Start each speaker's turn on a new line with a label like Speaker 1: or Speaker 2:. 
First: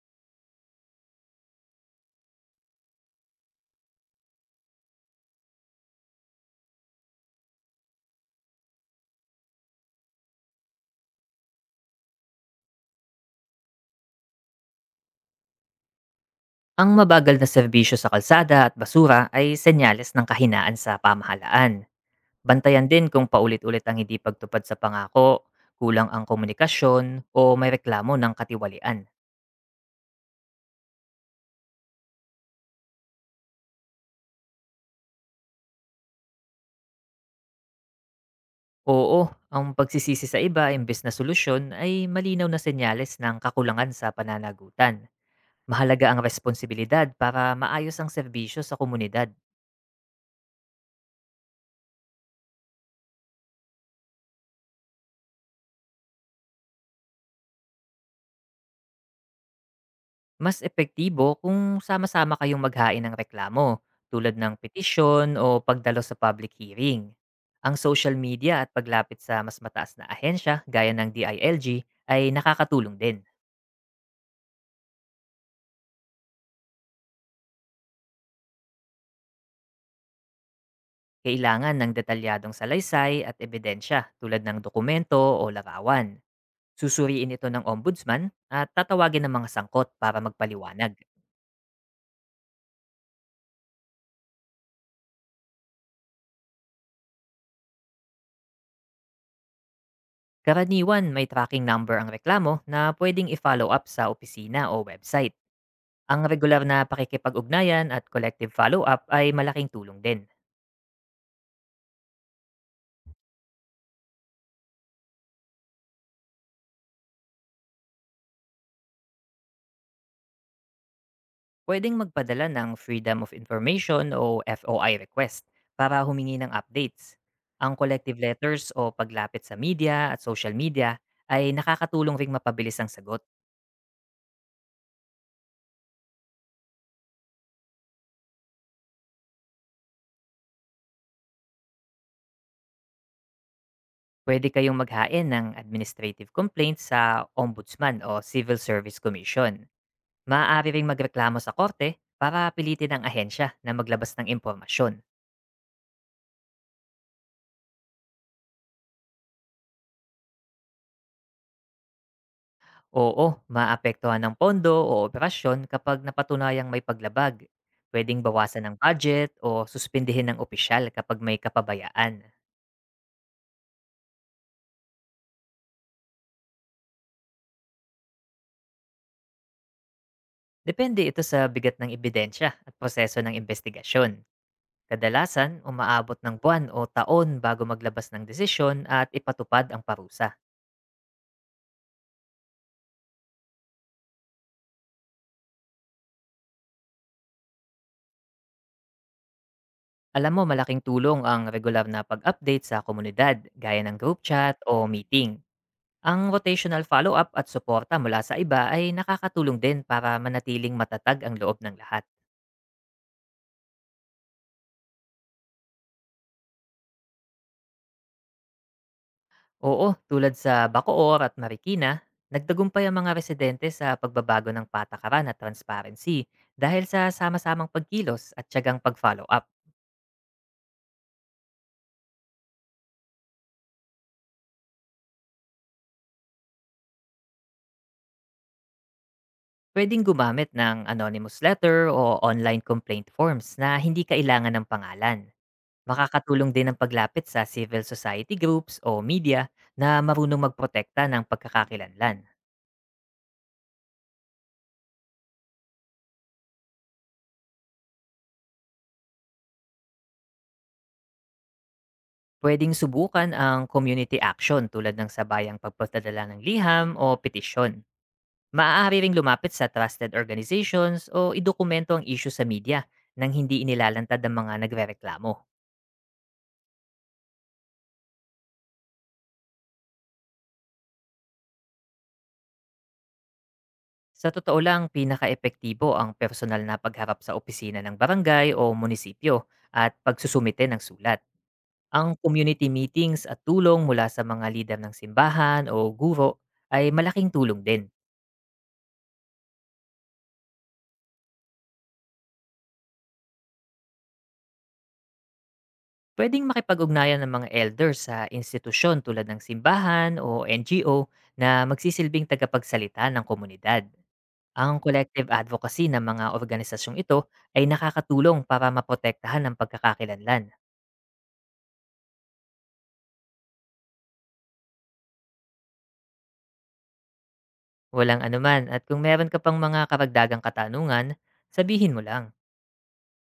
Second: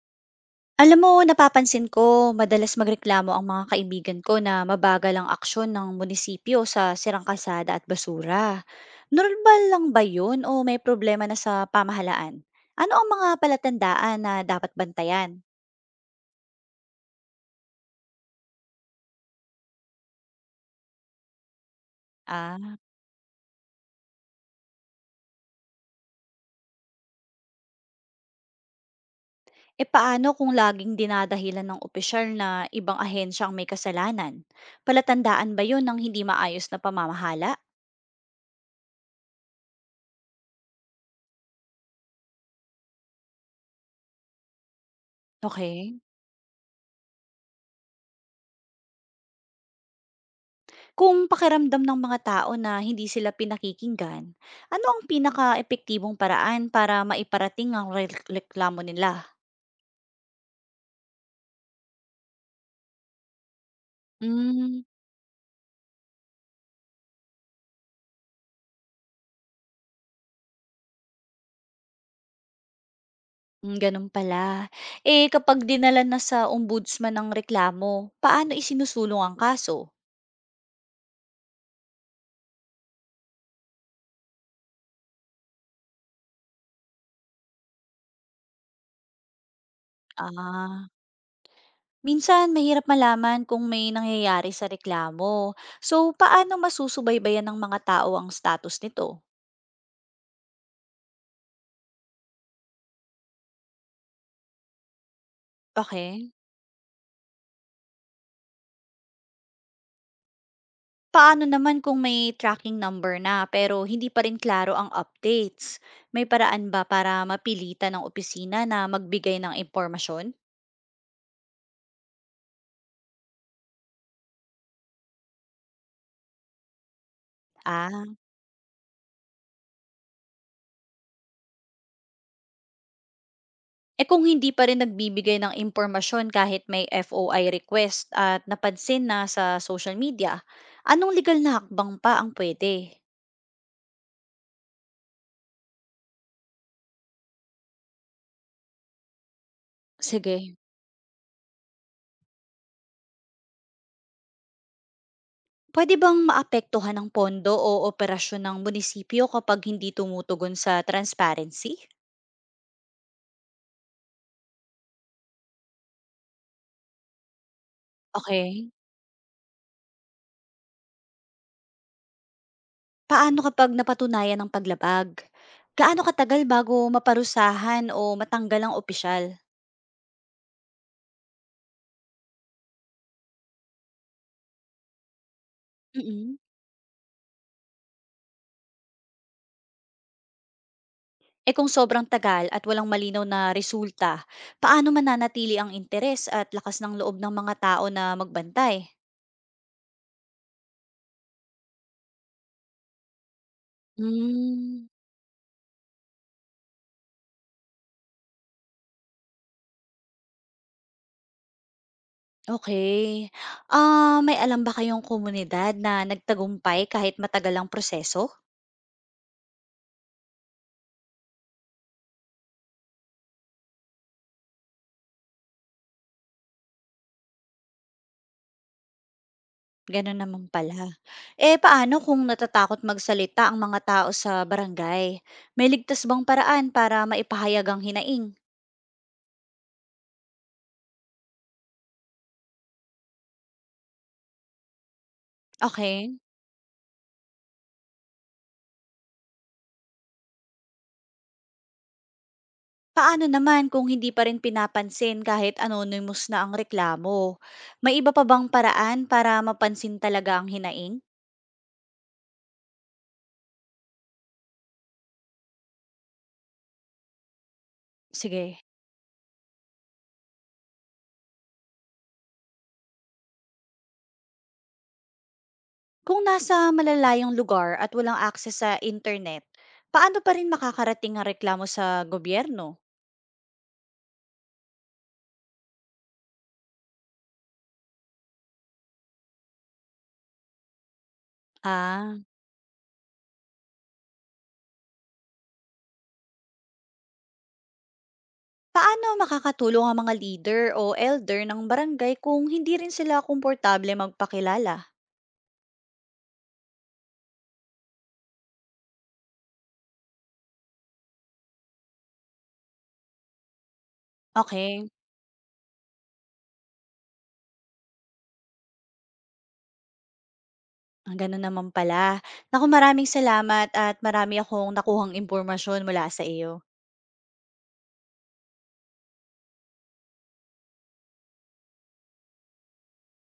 Speaker 1: Alam mo, napapansin ko, madalas magreklamo ang mga kaibigan ko na mabagal ang aksyon ng munisipyo sa sirang kalsada at basura. Normal lang ba yun o may problema na sa pamahalaan? Ano ang mga palatandaan na dapat bantayan?
Speaker 2: Ang mabagal na serbisyo sa kalsada at basura ay senyales ng kahinaan sa pamahalaan.
Speaker 1: Ah,
Speaker 2: Bantayan din kung paulit-ulit ang hindi pagtupad sa pangako, kulang ang komunikasyon, o may reklamo ng katiwalian.
Speaker 1: e paano kung laging dinadahilan ng opisyal na ibang ahensya ang may kasalanan? Palatandaan ba yun ng hindi maayos na pamamahala?
Speaker 2: Oo, ang pagsisisi sa iba imbes na solusyon ay malinaw na senyales ng kakulangan sa pananagutan.
Speaker 1: Okay.
Speaker 2: Mahalaga ang responsibilidad para maayos ang serbisyo sa komunidad.
Speaker 1: Kung pakiramdam ng mga tao na hindi sila pinakikinggan, ano ang pinaka-epektibong paraan para maiparating ang reklamo nila?
Speaker 2: Mas epektibo kung sama-sama kayong maghain ng reklamo, tulad ng
Speaker 1: Hmm,
Speaker 2: petisyon o pagdalo sa public hearing. Ang social media at paglapit sa mas mataas na ahensya gaya ng DILG ay nakakatulong din.
Speaker 1: ganun pala. Eh, kapag dinala na sa ombudsman ang reklamo, paano isinusulong ang kaso?
Speaker 2: Kailangan ng detalyadong salaysay at ebidensya tulad ng dokumento o larawan. Susuriin ito ng ombudsman at tatawagin ng mga sangkot para
Speaker 1: Ah,
Speaker 2: magpaliwanag.
Speaker 1: minsan mahirap malaman kung may nangyayari sa reklamo. So, paano masusubaybayan ng mga tao ang status nito?
Speaker 2: Karaniwan may tracking number ang reklamo na pwedeng i-follow up sa opisina o website. Ang
Speaker 1: Okay.
Speaker 2: regular na pakikipag-ugnayan at collective follow-up ay malaking tulong din.
Speaker 1: Paano naman kung may tracking number na pero hindi pa rin klaro ang updates? May paraan ba para mapilitan ng opisina na magbigay ng impormasyon?
Speaker 2: Pwedeng magpadala ng Freedom of Information o FOI request para humingi ng updates. Ang
Speaker 1: Ah,
Speaker 2: collective letters o paglapit sa media at social media ay nakakatulong ring mapabilis ang sagot.
Speaker 1: eh kung hindi pa rin nagbibigay ng impormasyon kahit may FOI request at napansin na sa social media, anong legal na hakbang pa ang pwede?
Speaker 2: Pwede kayong maghain ng administrative complaints sa Ombudsman o Civil Service Commission.
Speaker 1: Sige.
Speaker 2: Maaari ring magreklamo sa korte para pilitin ang ahensya na maglabas ng impormasyon.
Speaker 1: Pwede bang maapektuhan ng pondo o operasyon ng munisipyo kapag hindi tumutugon sa transparency?
Speaker 2: Oo, maapektuhan ng pondo o operasyon kapag napatunayang may paglabag. Pwedeng bawasan
Speaker 1: Okay.
Speaker 2: ng budget o suspindihin ng opisyal kapag may kapabayaan.
Speaker 1: Paano kapag napatunayan ang paglabag? Gaano katagal bago maparusahan o matanggal ang opisyal?
Speaker 2: Depende ito sa bigat ng ebidensya at proseso ng investigasyon. Kadalasan, umaabot ng
Speaker 1: Mm.
Speaker 2: buwan o taon bago maglabas ng desisyon at ipatupad ang parusa.
Speaker 1: Eh kung sobrang tagal at walang malinaw na resulta, paano mananatili ang interes at lakas ng loob ng mga tao na magbantay?
Speaker 2: Alam mo, malaking tulong ang regular na pag-update sa komunidad, gaya ng group chat
Speaker 1: Hmm,
Speaker 2: o meeting. Ang rotational follow-up at suporta mula sa iba ay nakakatulong din para manatiling matatag ang loob ng lahat.
Speaker 1: okay. Ah, may alam ba kayong komunidad na nagtagumpay kahit matagal ang proseso?
Speaker 2: Oo, tulad sa Bacoor at Marikina, nagtagumpay ang mga residente sa pagbabago ng patakaran at transparency dahil sa sama-samang pagkilos at tiyagang pag-follow-up.
Speaker 1: Gano'n naman pala. Eh, paano kung natatakot magsalita ang mga tao sa barangay? May ligtas bang paraan para maipahayag ang hinaing?
Speaker 2: Pwedeng gumamit ng anonymous letter o online complaint forms na hindi kailangan ng pangalan.
Speaker 1: Okay.
Speaker 2: Makakatulong din ang paglapit sa civil society groups o media na marunong magprotekta ng pagkakakilanlan.
Speaker 1: Paano naman kung hindi pa rin pinapansin kahit anonymous na ang reklamo? May iba pa bang paraan para mapansin talaga ang hinaing?
Speaker 2: Puwedeng subukan ang community action tulad ng sabayang pagpapadala ng liham o petisyon.
Speaker 1: Sige.
Speaker 2: Maaari ring lumapit sa trusted organizations o idokumento ang issue sa media nang hindi inilalantad ng mga nagrereklamo.
Speaker 1: Kung nasa malalayong lugar at walang akses sa internet, paano pa rin makakarating ang reklamo sa gobyerno?
Speaker 2: Sa totoo lang, pinaka-epektibo ang personal na pagharap sa opisina ng barangay o munisipyo at pagsusumite ng sulat. Ang
Speaker 1: Ah,
Speaker 2: community meetings at tulong mula sa mga lider ng simbahan o guro ay malaking tulong din.
Speaker 1: paano makakatulong ang mga leader o elder ng barangay kung hindi rin sila komportable magpakilala?
Speaker 2: Pwedeng makipag-ugnayan ng mga elders sa institusyon tulad ng simbahan o NGO na magsisilbing tagapagsalita ng komunidad. Ang
Speaker 1: Okay,
Speaker 2: collective advocacy ng mga organisasyong ito ay nakakatulong para maprotektahan ang pagkakakilanlan.
Speaker 1: ang ganun naman pala. Naku, maraming salamat at marami akong nakuhang impormasyon mula sa iyo.
Speaker 2: Walang anuman at kung meron ka pang mga karagdagang katanungan, sabihin mo lang.